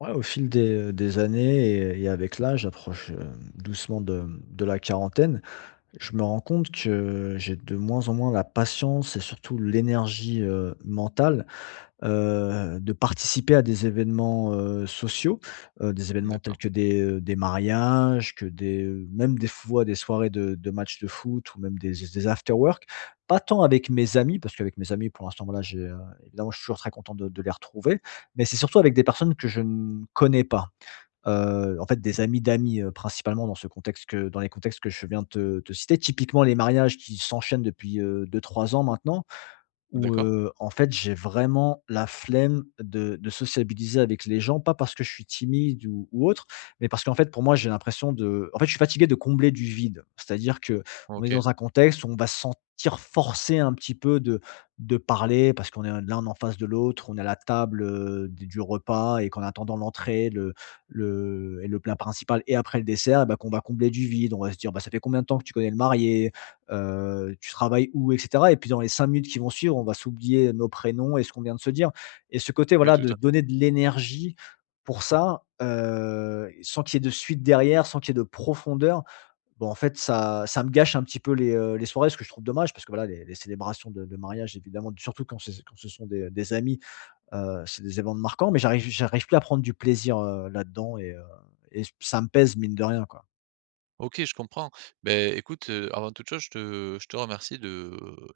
Ouais, au fil des années et avec l'âge, j'approche doucement de la quarantaine. Je me rends compte que j'ai de moins en moins la patience et surtout l'énergie mentale de participer à des événements, sociaux, des événements tels D'accord, que des mariages, même des fois des soirées de matchs de foot ou même des after work. Pas tant avec mes amis, parce qu'avec mes amis pour l'instant voilà évidemment je suis toujours très content de les retrouver, mais c'est surtout avec des personnes que je ne connais pas. En fait des amis d'amis, principalement dans ce contexte que dans les contextes que je viens de te citer. Typiquement les mariages qui s'enchaînent depuis, deux trois ans maintenant, où, d'accord, en fait, j'ai vraiment la flemme de sociabiliser avec les gens, pas parce que je suis timide ou autre, mais parce qu'en fait, pour moi, j'ai l'impression je suis fatigué de combler du vide. C'est-à-dire que on est OK. dans un contexte où on va se sentir forcé un petit peu de parler parce qu'on est l'un en face de l'autre, on est à la table, d du repas et qu'en attendant l'entrée, le et le plat principal et après le dessert, bah, qu'on va combler du vide. On va se dire: «Bah, ça fait combien de temps que tu connais le marié?» Tu travailles où et cetera et puis dans les 5 minutes qui vont suivre, on va s'oublier nos prénoms et ce qu'on vient de se dire, et ce côté, Oui, voilà, tout de à fait. donner de l'énergie pour ça, sans qu'il y ait de suite derrière, sans qu'il y ait de profondeur, bon en fait, ça me gâche un petit peu les soirées, ce que je trouve dommage parce que, voilà, les célébrations de mariage évidemment, surtout quand c'est quand ce sont des amis, c'est des événements marquants, mais j'arrive plus à prendre du plaisir, là-dedans, et ça me pèse mine de rien, quoi. OK, je comprends. Ben écoute, avant toute chose, je te remercie de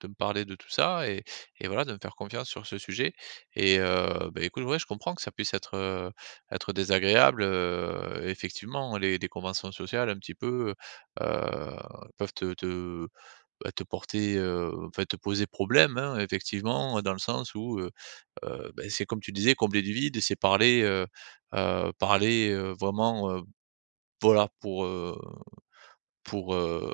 me parler de tout ça et voilà, de me faire confiance sur ce sujet et beh, écoute, ouais, je comprends que ça puisse être, être désagréable, effectivement, les conventions sociales, un petit peu, heu, peuvent te, bah, te porter, enfin, te poser problème, hein, effectivement, dans le sens où, beh, c'est comme tu disais, combler du vide, c'est parler, parler, vraiment, voilà, pour, heu,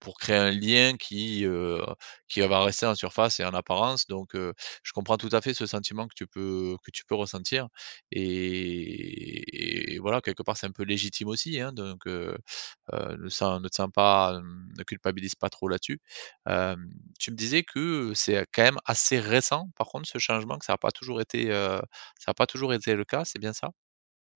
pour créer un lien qui va rester en surface et en apparence donc je comprends tout à fait ce sentiment que tu peux ressentir et voilà, quelque part, c'est un peu légitime aussi, hein, donc ne te sens pas, hem, ne culpabilise pas trop là-dessus. Hem, tu me disais que c'est quand même assez récent, par contre, ce changement, que ça n'a pas toujours été, ça n'a pas toujours été le cas, c'est bien ça?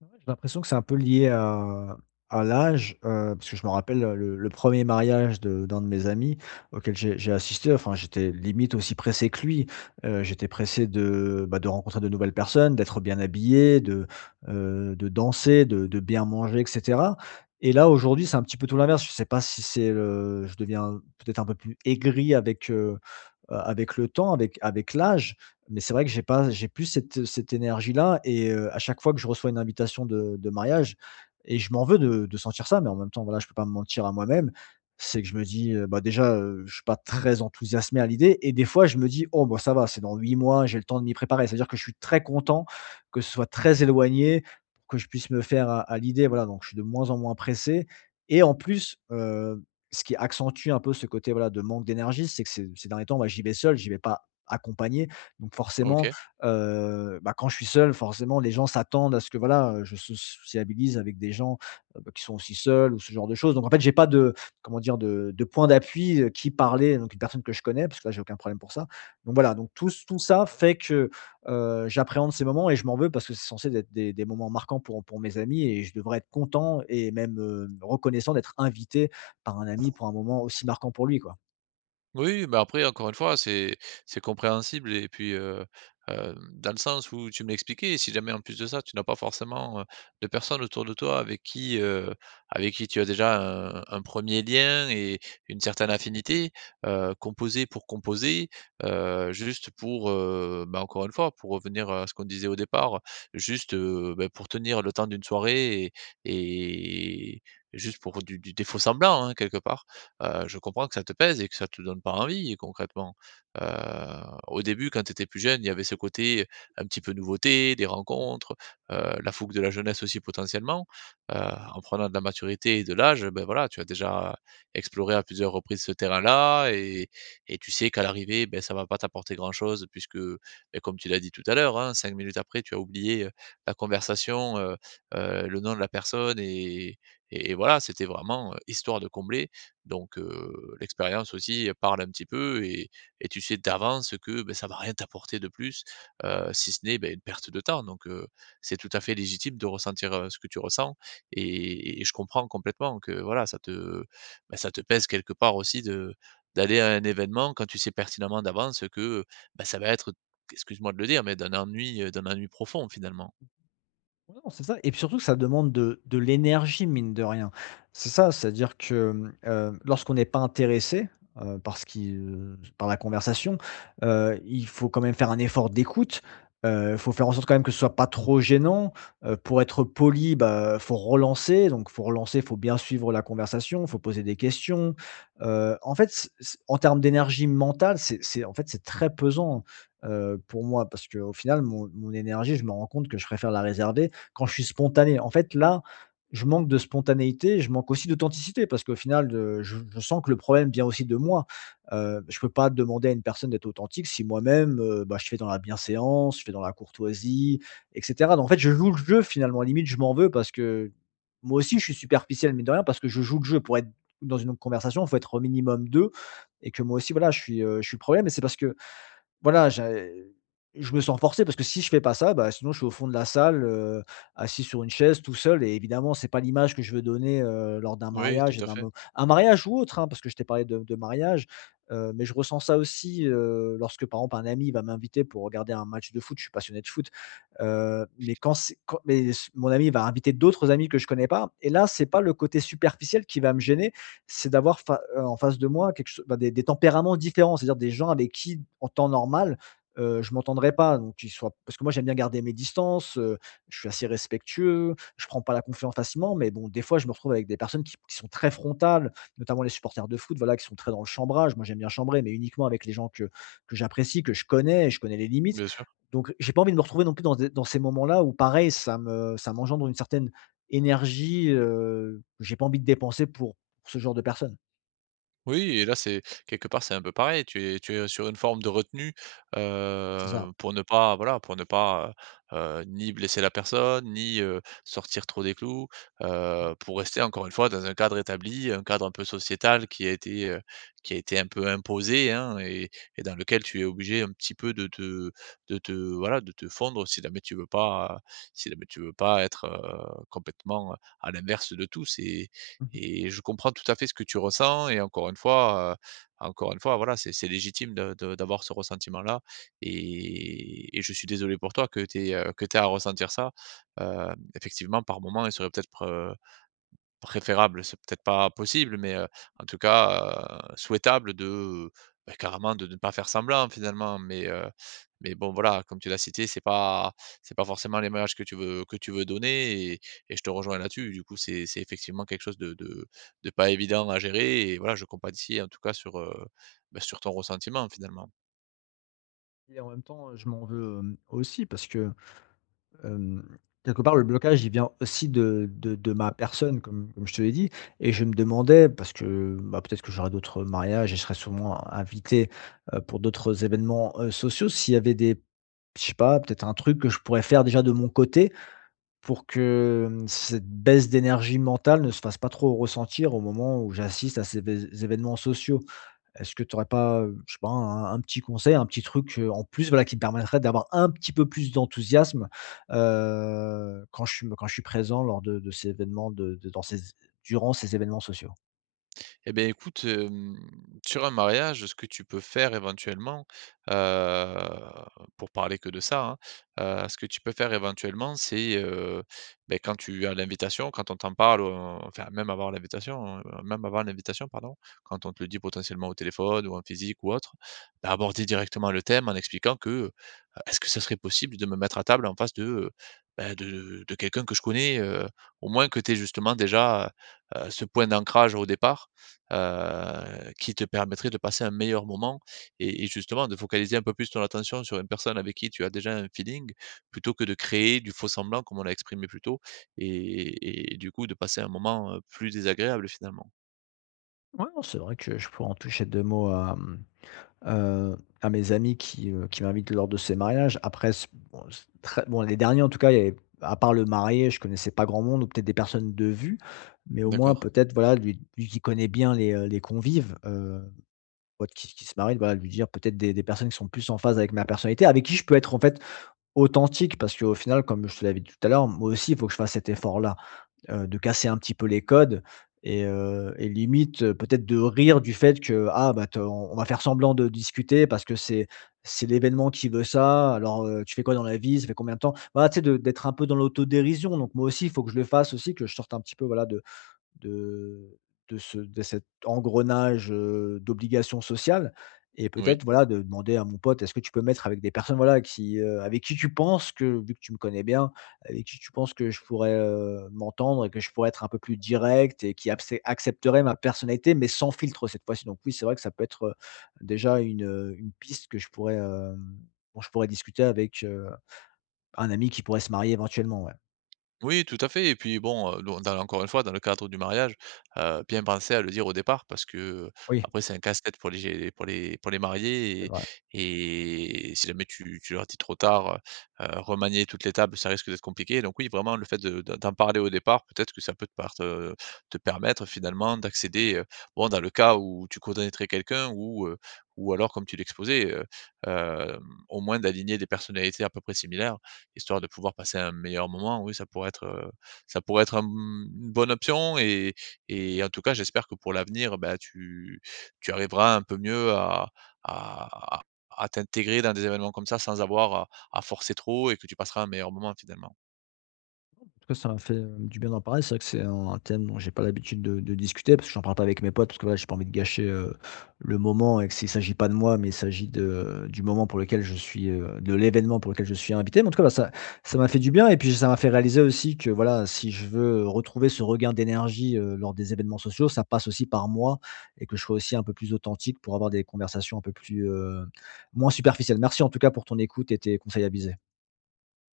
J'ai l'impression que c'est un peu lié à l'âge, parce que je me rappelle, le premier mariage de d'un de mes amis auquel j'ai assisté, enfin, j'étais limite aussi pressé que lui. J'étais pressé de rencontrer de nouvelles personnes, d'être bien habillé, de danser, de bien manger et cetera, et là, aujourd'hui, c'est un petit peu tout l'inverse. Je sais pas si c'est le je deviens peut-être un peu plus aigri avec le temps, avec l'âge, mais c'est vrai que j'ai pas j'ai plus cette énergie-là et à chaque fois que je reçois une invitation de mariage, et je m'en veux de sentir ça, mais en même temps, voilà, je peux pas me mentir à moi-même. C'est que je me dis, déjà, je suis pas très enthousiasmé à l'idée, et des fois je me dis: «Oh bah, ça va, c'est dans 8 mois, j'ai le temps de m'y préparer». C'est-à-dire que je suis très content que ce soit très éloigné pour que je puisse me faire à l'idée, voilà, donc je suis de moins en moins pressé, et en plus, ce qui accentue un peu ce côté, voilà, de manque d'énergie, c'est que ces derniers temps, bah, j'y vais seul, j'y vais pas accompagné, donc forcément, OK. Bah, quand je suis seul, forcément, les gens s'attendent à ce que, voilà, je sociabilise avec des gens, bah, qui sont aussi seuls ou ce genre de choses. Donc en fait, j'ai pas de, comment dire? De point d'appui, qui parler, donc une personne que je connais, parce que là, j'ai aucun problème pour ça. Donc voilà, donc tout ça fait que, j'appréhende ces moments et je m'en veux parce que c'est censé être des moments marquants pour mes amis, et je devrais être content et même, reconnaissant d'être invité par un ami pour un moment aussi marquant pour lui, quoi. Oui, mais après, encore une fois, c'est compréhensible et puis, dans le sens où tu me l'expliquais, si jamais en plus de ça, tu n'as pas forcément, de personnes autour de toi avec qui tu as déjà un 1 lien et une certaine affinité, composer, juste pour, bah, encore une fois, pour revenir à ce qu'on disait au départ, juste, bah, pour tenir le temps d'une soirée et juste pour du des faux semblants, hein, quelque part. Je comprends que ça te pèse et que ça te donne pas envie concrètement. Heu, au début, quand tu étais plus jeune, il y avait ce côté un petit peu nouveauté, des rencontres, heu, la fougue de la jeunesse aussi potentiellement. Heu, en prenant de la maturité et de l'âge, ben voilà, tu as déjà exploré à plusieurs reprises ce terrain-là et tu sais qu'à l'arrivée, ben ça va pas t'apporter grand-chose puisque, beh, comme tu l'as dit tout à l'heure, hein, 5 minutes après, tu as oublié, la conversation, le nom de la personne et voilà, c'était vraiment, histoire de combler. Donc l'expérience aussi elle parle un petit peu et tu sais d'avance que, beh, ça va rien t'apporter de plus, si ce n'est, beh, une perte de temps. Donc c'est tout à fait légitime de ressentir, ce que tu ressens et je comprends complètement que, voilà, ça te, bah, ça te pèse quelque part aussi de d'aller à un événement quand tu sais pertinemment d'avance que, bah, ça va être, excuse-moi de le dire, mais d'un ennui, d'un ennui profond finalement. Ouais, non, c'est ça, et puis surtout que ça demande de l'énergie mine de rien. C'est ça, c'est-à-dire que, lorsqu'on n'est pas intéressé, par la conversation, il faut quand même faire un effort d'écoute. Il faut faire en sorte quand même que ce soit pas trop gênant, pour être poli, bah, faut relancer, faut bien suivre la conversation, faut poser des questions, en fait, c c en termes d'énergie mentale, c'est très pesant, pour moi, parce qu'au final mon énergie, je me rends compte que je préfère la réserver quand je suis spontané. En fait, là, je manque de spontanéité, je manque aussi d'authenticité parce qu'au final, je sens que le problème vient aussi de moi. Je peux pas demander à une personne d'être authentique si moi-même, bah, je fais dans la bienséance, je fais dans la courtoisie, et cetera. Donc en fait, je joue le jeu finalement, limite je m'en veux parce que moi aussi je suis superficiel mais de rien parce que je joue le jeu. Pour être dans une conversation, il faut être au minimum 2, et que moi aussi voilà, je suis le problème, et c'est parce que voilà, j'ai je me sens forcé parce que si je fais pas ça, bah, sinon je suis au fond de la salle, assis sur une chaise tout seul, et évidemment, c'est pas l'image que je veux donner, lors d'un Oui, tout mariage et à d'un fait, mo un mariage ou autre, hein, parce que je t'ai parlé de mariage, mais je ressens ça aussi, lorsque par exemple un ami va m'inviter pour regarder un match de foot, je suis passionné de foot, mais quand c'est quand mais s mon ami va inviter d'autres amis que je connais pas, et là, c'est pas le côté superficiel qui va me gêner, c'est d'avoir fa en face de moi quelque chose, bah, des tempéraments différents, c'est-à-dire des gens avec qui, en temps normal, je m'entendrais pas. Donc qu'ils soient, parce que moi j'aime bien garder mes distances, je suis assez respectueux, je prends pas la confiance facilement, mais bon, des fois je me retrouve avec des personnes qui sont très frontales, notamment les supporters de foot, voilà, qui sont très dans le chambrage. Moi j'aime bien chambrer, mais uniquement avec les gens que j'apprécie, que je connais, et je connais les limites. bien sûr. Donc j'ai pas envie de me retrouver non plus dans ces moments-là où pareil, ça m'engendre une certaine énergie, que j'ai pas envie de dépenser pour, ce genre de personnes, Oui et là, c'est quelque part, c'est un peu pareil. Tu es sur une forme de retenue, c'est ça? Pour ne pas, voilà, pour ne pas, heu, ni blesser la personne, ni, sortir trop des clous, pour rester encore une fois dans un cadre établi, un cadre un peu sociétal qui a été un peu imposé, hein, et dans lequel tu es obligé un petit peu de te, voilà, de te fondre si jamais tu veux pas si jamais tu veux pas être, complètement à l'inverse de tous Mmh. et je comprends tout à fait ce que tu ressens et encore une fois, voilà, c'est légitime de d'avoir ce ressentiment-là et je suis désolé pour toi que tu à ressentir ça. Heu, effectivement, par moment, il serait peut-être, heu, préférable, c'est peut-être pas possible, mais, en tout cas, souhaitable de, bah, carrément de ne pas faire semblant finalement. Mais, bon voilà, comme tu l'as cité, c'est pas forcément les l'image que tu veux donner et je te rejoins là-dessus. Du coup, c'est effectivement quelque chose de pas évident à gérer et voilà, je compatis en tout cas sur, bah, sur ton ressentiment finalement. Et en même temps, je m'en veux, aussi parce que, hem, quelque part, le blocage, il vient aussi de ma personne comme je te l'ai dit, et je me demandais parce que, bah, peut-être que j'aurais d'autres mariages et je serais souvent invité, pour d'autres événements, sociaux. S'il y avait des je sais pas, peut-être un truc que je pourrais faire déjà de mon côté pour que, cette baisse d'énergie mentale ne se fasse pas trop ressentir au moment où j'assiste à ces bés événements sociaux. Est-ce que tu n'aurais pas, je sais pas, un petit conseil, un petit truc, en plus, voilà, qui me permettrait d'avoir un petit peu plus d'enthousiasme, quand je suis présent lors de ces événements de dans ces durant ces événements sociaux? Eh bien écoute, hem, sur un mariage, ce que tu peux faire éventuellement, heu, pour parler que de ça, hein, ce que tu peux faire éventuellement, c'est, beh, quand tu as l'invitation, quand on t'en parle, enfin même avant l'invitation, pardon, quand on te le dit potentiellement au téléphone ou en physique ou autre, bah, aborder directement le thème en expliquant que, est-ce que ça serait possible de me mettre à table en face de, bah, de quelqu'un que je connais, au moins que tu aies justement déjà, heu, ce point d'ancrage au départ, qui te permettrait de passer un meilleur moment et justement de focaliser un peu plus ton attention sur une personne avec qui tu as déjà un feeling, plutôt que de créer du faux-semblant comme on l'a exprimé plus tôt et du coup de passer un moment, plus désagréable finalement. Ouais, non, c'est vrai que je pourrais en toucher 2 mots à mes amis qui m'invitent lors de ces mariages. Après c bon c'est très bon, les derniers, en tout cas, il y avait, à part le marié, je connaissais pas grand monde ou peut-être des personnes de vue, mais au moins D'accord, peut-être, voilà, lui qui connaît bien les convives, pote qui se marie, voilà, lui dire peut-être des personnes qui sont plus en phase avec ma personnalité, avec qui je peux être en fait authentique. Parce qu'au final, comme je te l'avais dit tout à l'heure, moi aussi, il faut que je fasse cet effort-là, de casser un petit peu les codes, et limite, peut-être de rire du fait que: «Ah bah te on va faire semblant de discuter parce que c'est l'événement qui veut ça. Alors, tu fais quoi dans la vie? Ça fait combien de temps?» Voilà, tu sais de d'être un peu dans l'autodérision. Donc moi aussi, il faut que je le fasse aussi, que je sorte un petit peu, voilà, de de ce de cet engrenage, d'obligations sociales, et oui. peut-être, voilà, de demander à mon pote: «Est-ce que tu peux mettre avec des personnes, voilà, avec qui tu penses que, vu que tu me connais bien, avec qui tu penses que je pourrais, m'entendre et que je pourrais être un peu plus direct, et qui accepterait accepteraient ma personnalité, mais sans filtre cette fois-ci?» Donc oui, c'est vrai que ça peut être, déjà une piste que je pourrais, hem, dont je pourrais discuter avec, un ami qui pourrait se marier éventuellement, ouais. Oui, tout à fait et puis bon, dans dans encore une fois, dans le cadre du mariage, bien penser à le dire au départ parce que Oui, après, c'est un casse-tête pour les mariés c'est vrai. et si jamais tu leur dis trop tard, remanier toutes les tables, ça risque d'être compliqué donc oui, vraiment le fait de d'en parler au départ, peut-être que ça peut te te permettre finalement d'accéder, bon dans le cas où tu connaîtrais quelqu'un ou alors comme tu l'exposais, hem, au moins d'aligner des personnalités à peu près similaires histoire de pouvoir passer un meilleur moment, oui, ça pourrait être un mmh, une bonne option et en tout cas, j'espère que pour l'avenir, bah, tu tu arriveras un peu mieux à à à t'intégrer dans des événements comme ça sans avoir à forcer trop et que tu passeras un meilleur moment finalement. Tout cas, ça m'a fait, du bien d'en parler. C'est vrai que c'est un thème dont j'ai pas l'habitude de discuter parce que j'en parle pas avec mes potes parce que, voilà, j'ai pas envie de gâcher, le moment et que s'il s'agit pas de moi, mais il s'agit de du moment pour lequel de l'événement pour lequel je suis invité. Mais en tout cas, bah, ça m'a fait du bien et puis ça m'a fait réaliser aussi que, voilà, si je veux retrouver ce regain d'énergie, lors des événements sociaux, ça passe aussi par moi et que je sois aussi un peu plus authentique pour avoir des conversations un peu moins superficielles. Merci en tout cas pour ton écoute et tes conseils avisés.